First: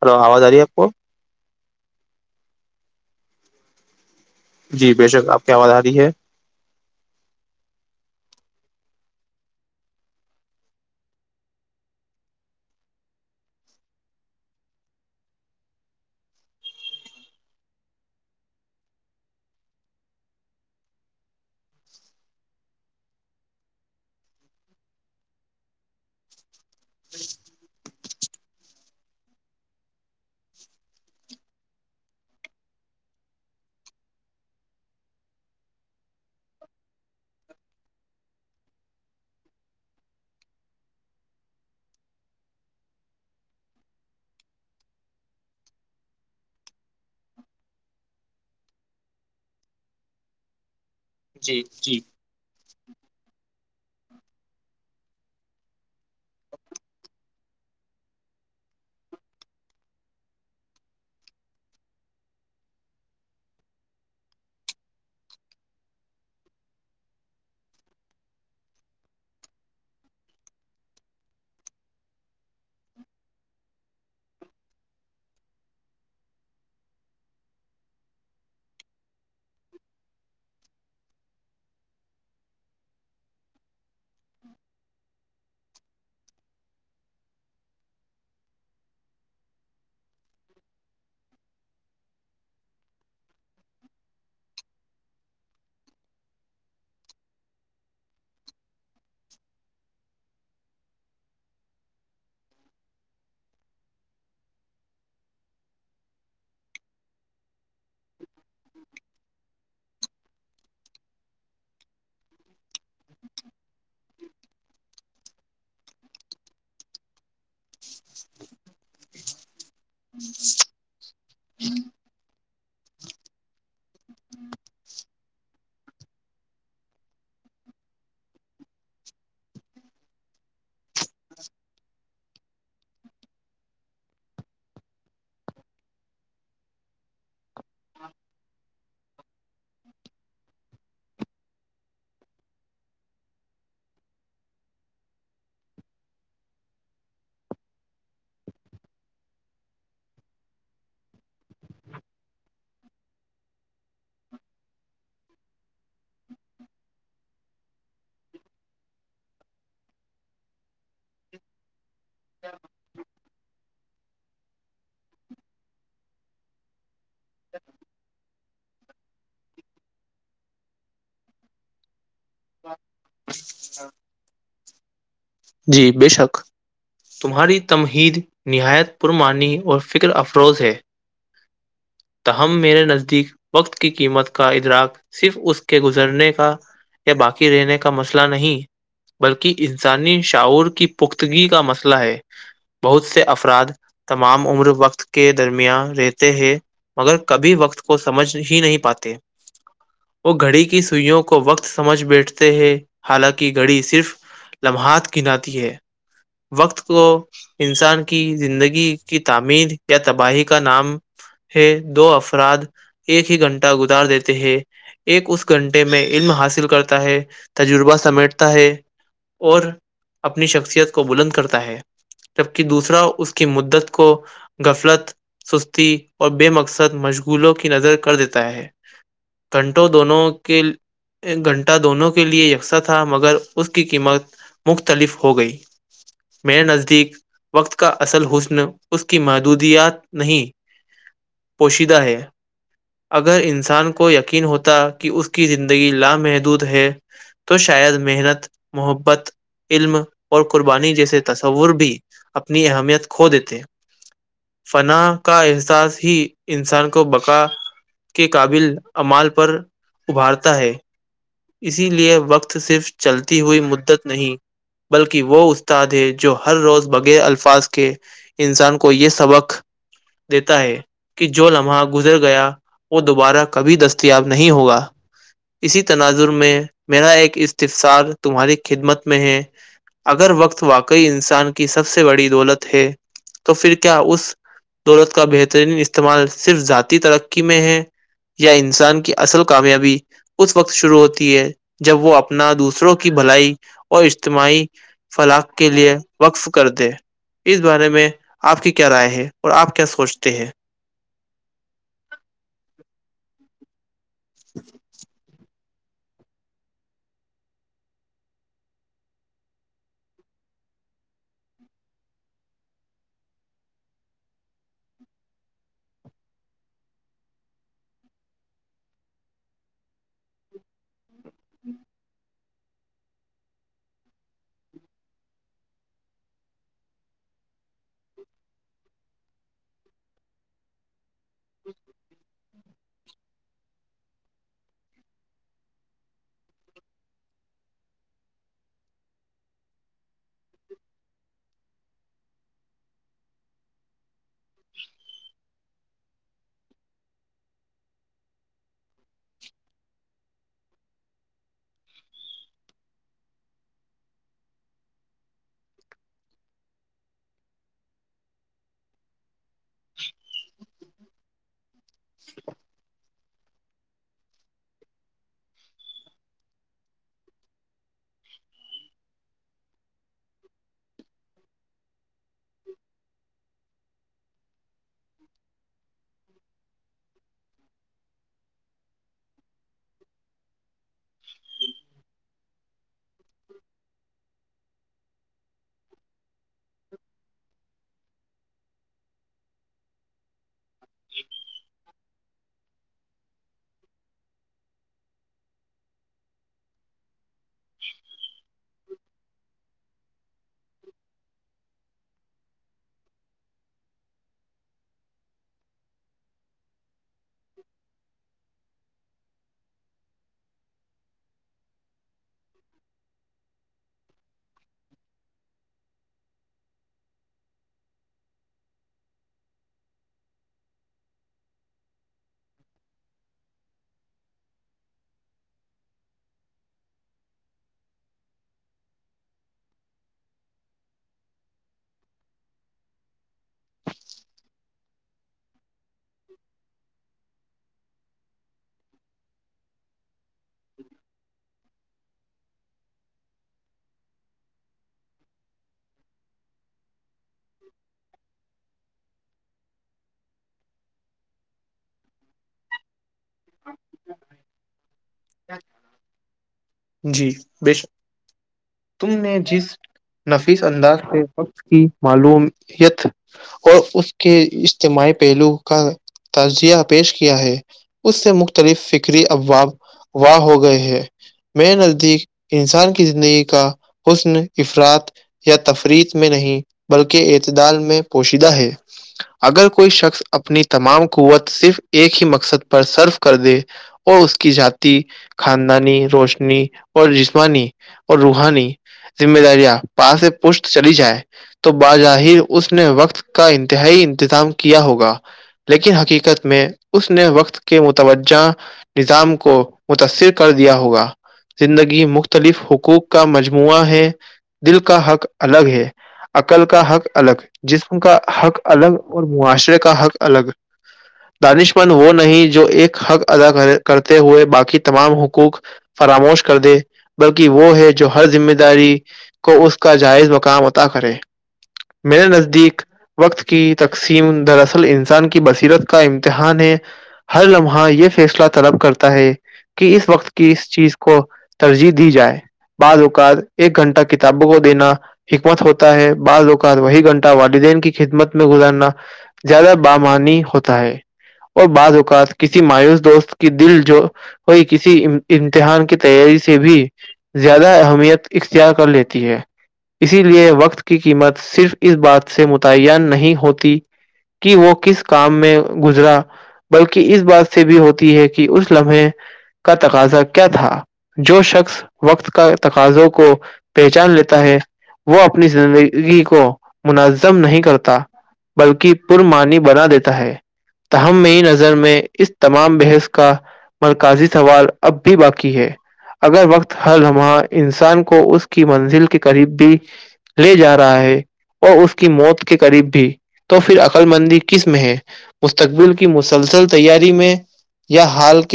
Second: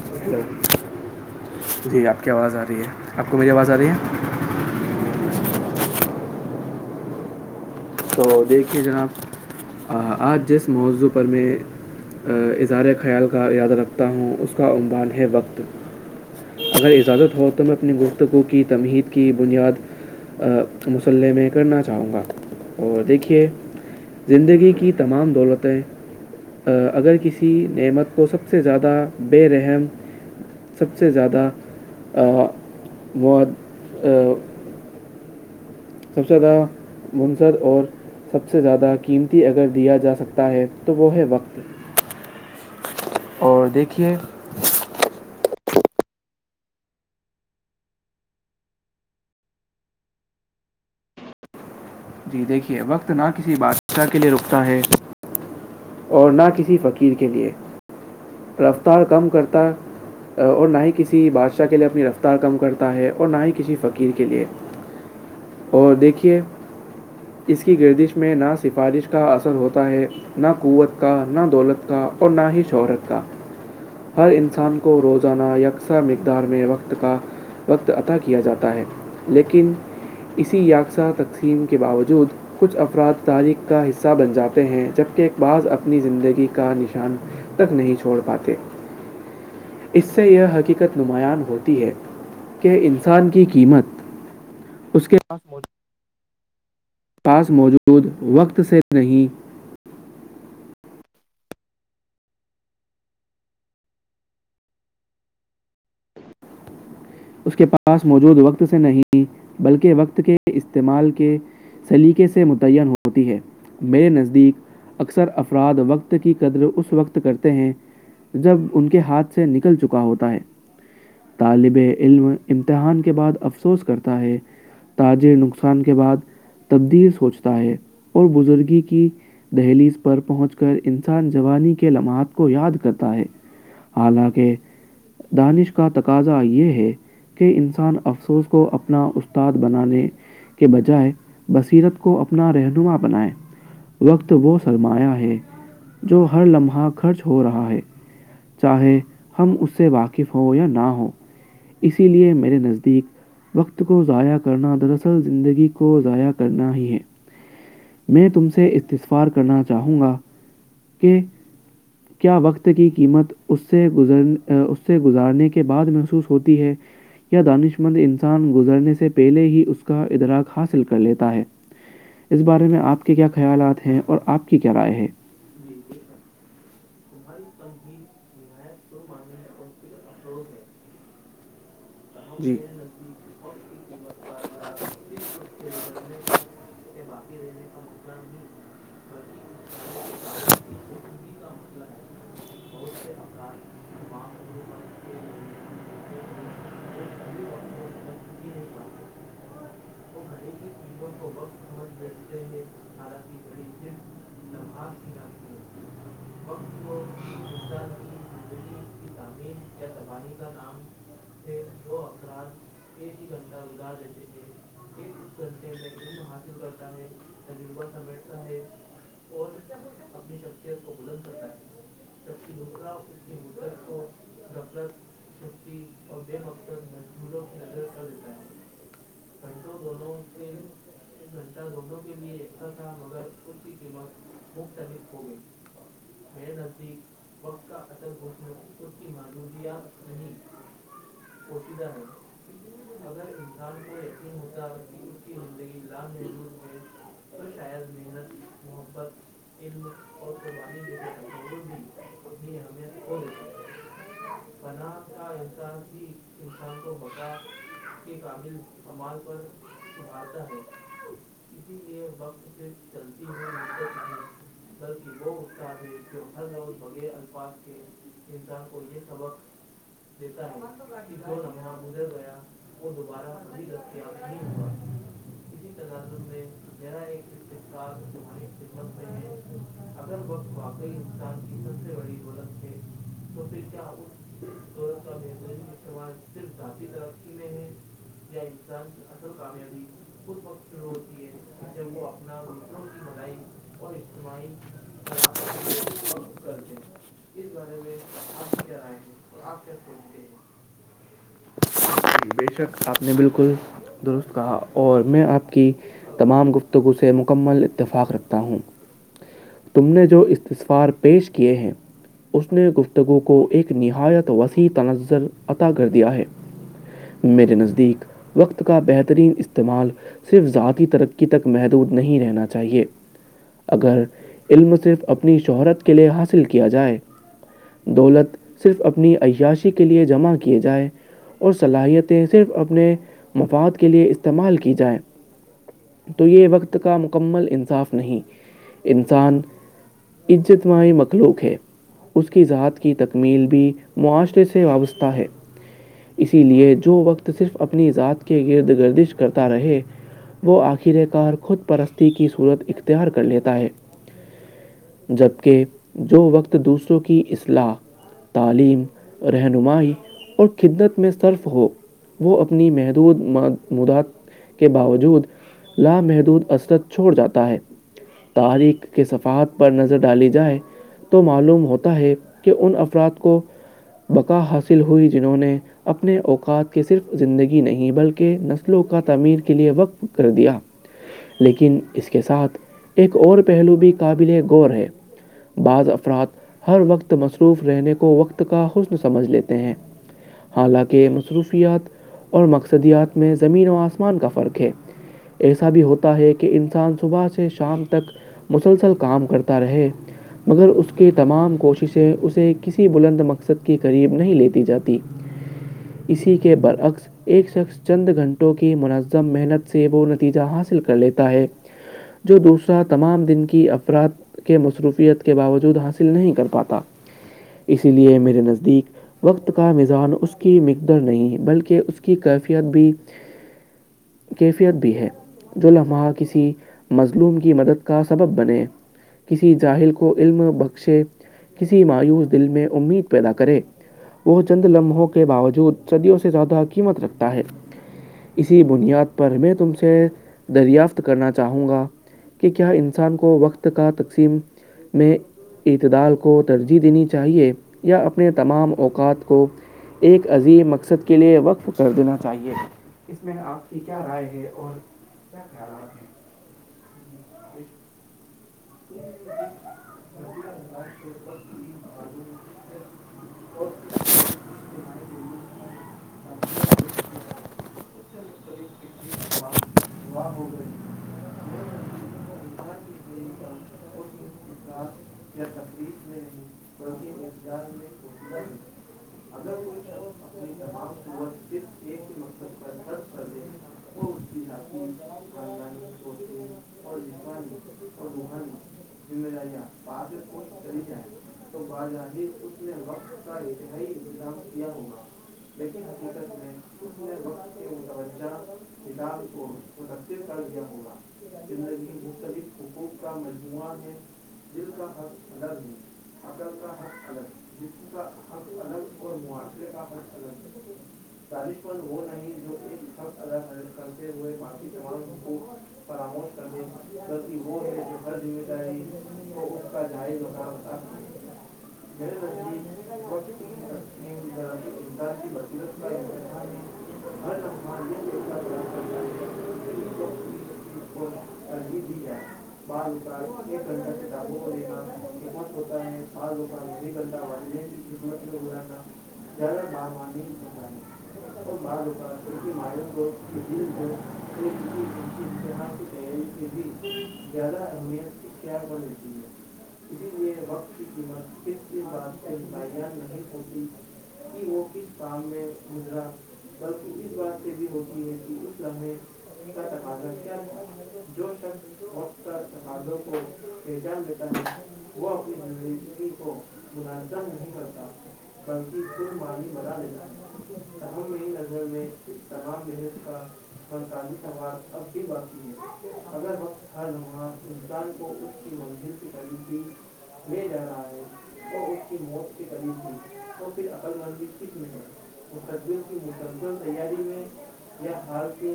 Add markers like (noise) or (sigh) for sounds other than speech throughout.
hello hello آواز آ رہ ہےپ کو جی آپ کی آواز آ رہی ہے آپ کو میری آواز آ رہی ہے- جی بے شک آپ کی آواز آ رہی ہے- تو دیکھیے جناب آج جس موضوع پر میں- اظہار خیال کا یاد رکھتا ہوں اس کا عموان ہے وقت- اگر اجازت ہو تو میں اپنی گفتگو کی تمہید کی بنیاد- مسلح میں کرنا چاہوں گا- اور دیکھیے زندگی کی تمام دولتیں- اگر کسی نعمت کو سب سے زیادہ بے رحم- سب سے زیادہ مواد- سب سے زیادہ بنصد اور- سب سے زیادہ قیمتی اگر دیا جا سکتا ہے تو وہ ہے وقت- اور دیکھیے جی -جی جی دیکھے وقت نہ کسی بادشاہ کے لیئے رکتا ہے- اور نہ کسی فقیر کے لئے- رفتار کم کرتا ہے- اور نہ ہی کسی بادشاہ کے لیے اپنی رفتار کم کرتا ہے اور نہ ہی کسی فقیر کے لیے- اور دیکھیے- اس کی گردش میں نہ سفارش کا اثر ہوتا ہے- نہ قوت کا نہ دولت کا اور نہ ہی شہرت کا- ہر انسان کو روزانہ یکساں مقدار میں وقت کا- وقت عطا کیا جاتا ہے لیکن- اسی یایکساں تقسیم کے باوجود- کچھ افراد تاریخ کا حصہ بن جاتے ہیں جبکہ ایک بعض اپنی زندگی کا نشان تک نہیں چھوڑ پاتے اس سے یہ حقیقت نماں ہوتی ہے کہ انسان کی قیمت اس کے پاس موجود پاس موجود وقت سے نہیں اس کے پاس موجود وقت سے نہیں بلکہ وقت کے استعمال کے سلیقے سے متعین ہوتی ہے میرے نزدیک اکثر افراد وقت کی قدر اس وقت کرتے ہیں جب ان کے ہاتھ سے نکل چکا ہوتا ہے طالب علم امتحان کے بعد افسوس کرتا ہے تاج نقصان کے بعد تبدیل سوچتا ہے اور بزرگی کی دہلیز پر پہنچ کر ان انان جوانی کے لمحات کو یاد کرتا ہے حالانکہ دانش کا تقاضا یہ ہے کہ انسان افسوس کو اپ اپنا استاد بنانے کے بجائے بصیرت کو اپنا رہنما بنائیں وقت وہ سرمایہ ہے جو ہر لمحہ خرچ ہو رہا ہے چاہے ہم اس سے واقف ہوں یا نہ ہو اسی لیے میرے نزدیک وقت کو ضائع کرنا دراصل زندگی کو ضائع کرنا ہی ہے میں تم سے استسفار کرنا چاہوں گا کہ کیا وقت کی قیمت اس اس سے گزارنے کے بعد محسوس ہوتی ہے یا دانش مند انسان گزرنے سے پہلے ہی اس کا ادراک حاصل کر لیتا ہے اس بارے میں آپ کے کیا خیالات ہیں اور آپ کی کیا رائے ہے جی بے شک تمہاری تمہید نہایت پرمانی اور فکر افروز ہے (inaudible) ت ہمم میرے نزدیک وقت کی قیمت کا ادراک صرف اس کے گزرنے کا یا باقی رہنے کا مسئلہ نہیں بلکہ انسانی شاعور کی پختگی کا مسئلہ ہے بہت سے افراد تمام عمر وقت کے درمیان رہتے ہیں مگر کبھی وقت کو سمجھ ہی نہیں پاتے وہ گھڑی کی سوئیوں کو وقت سمجھ بیٹھتے ہے حالانکہ گھڑی صرف لمحات گناتی ہے وقت کو انسان کی زندگی کی تعمیر یا تباہی کا نام ہے دو افراد ایک ہی گھنٹہ گزار دیتے ہیں ایک اس گھنٹے میں علم حاصل کرتا ہے تجربہ سمیٹتا ہے اور اپنی شخصیت کو بلند کرتا ہے جبک دوسرا اس کی مدت کو غفلت سستی اور بے مقصد مشغولوں کی نظر کر دیتا ہے گھنٹوں دونوں کے گھنٹہ دونوں کے کے لئے یکساں تھا مگر اس کی قیمت مختلف ہو گئی میر نزدیک وقت کا اصل حسن اس کی محدودیات نہیں شہ ہے اگر انسان کو یقین ہوتا کہ کی زندگی لامحدود ہے تو شاید محنت محبت علم اور قبانے قربانی جیسے تصور بھی اپنی بھینیمیت اہمیت ہو کھو دیتے فنا کا احساس ہی انسان کو بقا کے قابل حمال پر سا ہے اسی لیے وقت صرف چلتی ہوئی مدت نہیں بلکہ وہ استاد ہے جو ہر روز بغیر الفاظ کے انسان کو یہ سبق دیتا ہے کہ جو لمحہ گزر گیا وہ دوبارہ کبھی دستیاب نہیں ہوگا اسی تناظر میں میرا ایک استفسار تمہاری خدمت میں ہے اگر وقت واقعی انسان کی سب سے بڑی دولت ہے تو پھر کیا اس دولت کا بہترین استعمال صرف ذاتی ترقی میں ہے یا انسان کی اصل کامیابی اس وقت شروع ہوتی ہے جب وہ اپنا دوسروں کی بھلائی اور اجتماعی فلاخ کے لیے وقف کر دے اس بارے میں آپ کی کیا رائے ہے اور آپ کیا سوچتے ہیں ج بے شک آپ نے بالکل درست کہا اور میں آپ کی تمام گفتگو سے مکمل اتفاق رکھتا ہوں تم نے جو استفار پیش کیے ہیں اس نے گفتگو کو ایک نہایت وسیع تنظر عطا کر دیا ہے میرے نزدیک وقت کا بہترین استعمال صرف ذاتی ترقی تک محدود نہیں رہنا چاہیے اگر علم صرف اپنی شہرت کے لیے حاصل کیا جائے دولت صرف اپنی عیاشی کے لیئے جمع کیے جائے اور صلاحیتیں صرف اپنے مفاد کے لیے استعمال کی جائیں تو یہ وقت کا مکمل انصاف نہیں انسان عزت ماہی مخلوق ہے اس کی ذات کی تکمیل بھی معاشرے سے وابستہ ہے اسی لیے جو وقت صرف اپنی ذات کے گرد گردش کرتا رہے وہ آخر کار خود پرستی کی صورت اختیار کر لیتا ہے جبکہ جو وقت دوسروں کی اصلاح تعلیم رہنمائی اور خدت میں صرف ہو وہ اپنی محدود مدات کے باوجود لامحدود اثرت چھوڑ جاتا ہے تاریخ کے صفحات پر نظر ڈالی جائے تو معلوم ہوتا ہے کہ ان افراد کو بقا حاصل ہوئی جنہوں نے اپنے اوقات کی صرف زندگی نہیں بلکہ نسلوں کا تعمیر کے لیے وقتف کر دیا لیکن اس کے ساتھ ایک اور پہلو بھی قابل غور ہے بعض افراد ہر وقت مصروف رہنے کو وقت کا حسن سمجھ لیتے ہیں حالانکہ مصروفیات اور مقصدیات میں زمین و آسمان کا فرق ہے ایسا بھی ہوتا ہے کہ انسان صبح سے شام تک مسلسل کام کرتا رہے مگر اس کے تمام کوششیں اسے کسی بلند مقصد کے قریب نہیں لیتی جاتی اسی کے برعکس ایک شخص چند گھنٹوں کی مناظ محنت سے وہ نتیجہ حاصل کر لیتا ہے جو دوسرا تمام دن کی افراد کے مصروفیت کے باوجود حاصل نہیں کر پاتا اسی لیے میرے نزدیک وقت کا میزان اس کی مقدار نہیں بلکہ اس کی کیفیت بھی کیفیت بھی ہے جو لمحہ کسی مظلوم کی مدد کا سبب بنے کسی جاہل کو علم بخشے کسی مایوس دل میں امید پیدا کرے وہ چند لمحوں کے باوجود صدیوں سے زیادہ قیمت رکھتا ہے اسی بنیاد پر میں تم سے دریافت کرنا چاہوں گا کہ کیا انسان کو وقت کا تقسیم میں اتدال کو ترجیح دینی چاہیے یا اپنے تمام اوقات کو ایک عظیم مقصد کے لئے وقف کر دینا چاہیے اس میں آپ کہ کیا رائے ہے اور کیا کہ رہا ہے جی بے شک تم نے جس نفیس انداز سے وقت کی معلومات اور اس کے اجتماعی پہلو کا تجزیہ پیش کیا ہے اس سے مختلف فکری افواب واہ ہو گئے ہیں میں نزدیک انسان کتنی کا حسن افراد یا تفریت میں نہیں بلکہ اعتدال میں پوشیدہ ہے اگر کوئی شخص اپنی تمام قوت صرف ایک ہی مقصد پر صرف کر دے اور اس کی جات خاندانی روشنی اور جسمانی اور روحانی ذمہ داریاں پا سے پشت چلی جائے تو باجاہر اس نے وقت کا انتہائی انتظام کیا ہوگا لیکن حقیقت میں اس نے وقت کے متوجہ نظام کو متاثر کر دیا ہوگا زندگی مختلف حقوق کا مجموعہ ہے دل کا حق الگ ہے عقل کا حق الگ کا حق الگ اور معاشرے کا حق الگ ہے دانش مند وہ نہیں جو ایک حق ادا کر کرتے ہوئے باقی تمام حقوق فراموش کر دے ہاں بلکہ وہ ہے جو ہر ذمہ داری کو اس کا جائز مقام عطا کرے میرے نزدیک وقت کی تقسیم دراصل انسان کی بصیرت کا امتحان ہے ہر لمحہ یہ فیصلہ طلب کرتا ہے کہ اس وقت کی اس چیز کو ترجیح دی جائے بعض اوقات ایک گھنٹہ کتابوں کو دینا حکمت ہوتا ہے بعض اوقات وہی گھنٹہ والدین کی خدمت میں گزارنا زیادہ بامانی ہوتا ہے اور بعض اوقات کسی مایوس دوست کی دل جو ہوئی کسی امتحان کی تیاری سے بھی زیادہ اہمیت اختیار کر لیتی ہے اسی لیے وقت کی قیمت صرف اس بات سے متعین نہیں ہوتی کہ وہ کس کام میں گزرا بلکہ اس بات سے بھی ہوتی ہے کہ اس لمحے کا تقاضا کیا تھا جو شخص وقت کا تقاضوں کو پہچان لیتا ہے وہ اپنی زندگی کو گد نہیں کرتا بلکی بلکہ پھر مانی پرمعنی بنا دیتا ہے لیتا میری نظر میں تمام دد کا مرکزی سوال اب بھی باقی ہے اگر وقت ہر دمہ انسان کو اس کی منزل کے قریب بھی لے جا رہا ہے اور اس کی موت کے قریب بھی تو پھر عقل مندی کس میں ہے مستقبل کی مسلسل تیاری میں یا ہال کے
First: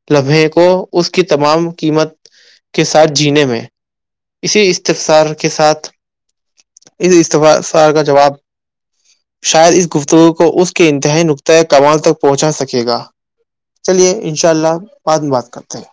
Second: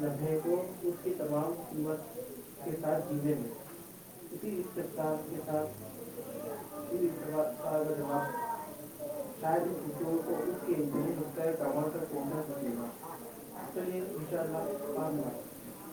لے کو اس کی تمام مت کے ساتھ جینے میں اسی استفسار کے ساتھ اس استفسار کا جواب (inaudible) شاید اس گفتگو کو اس کے انتہائی نقطۂ کمال تک پہنچا سکے گا (inaudible) چلیے ان شاء اللہ بعد میں بات کرتے ہیں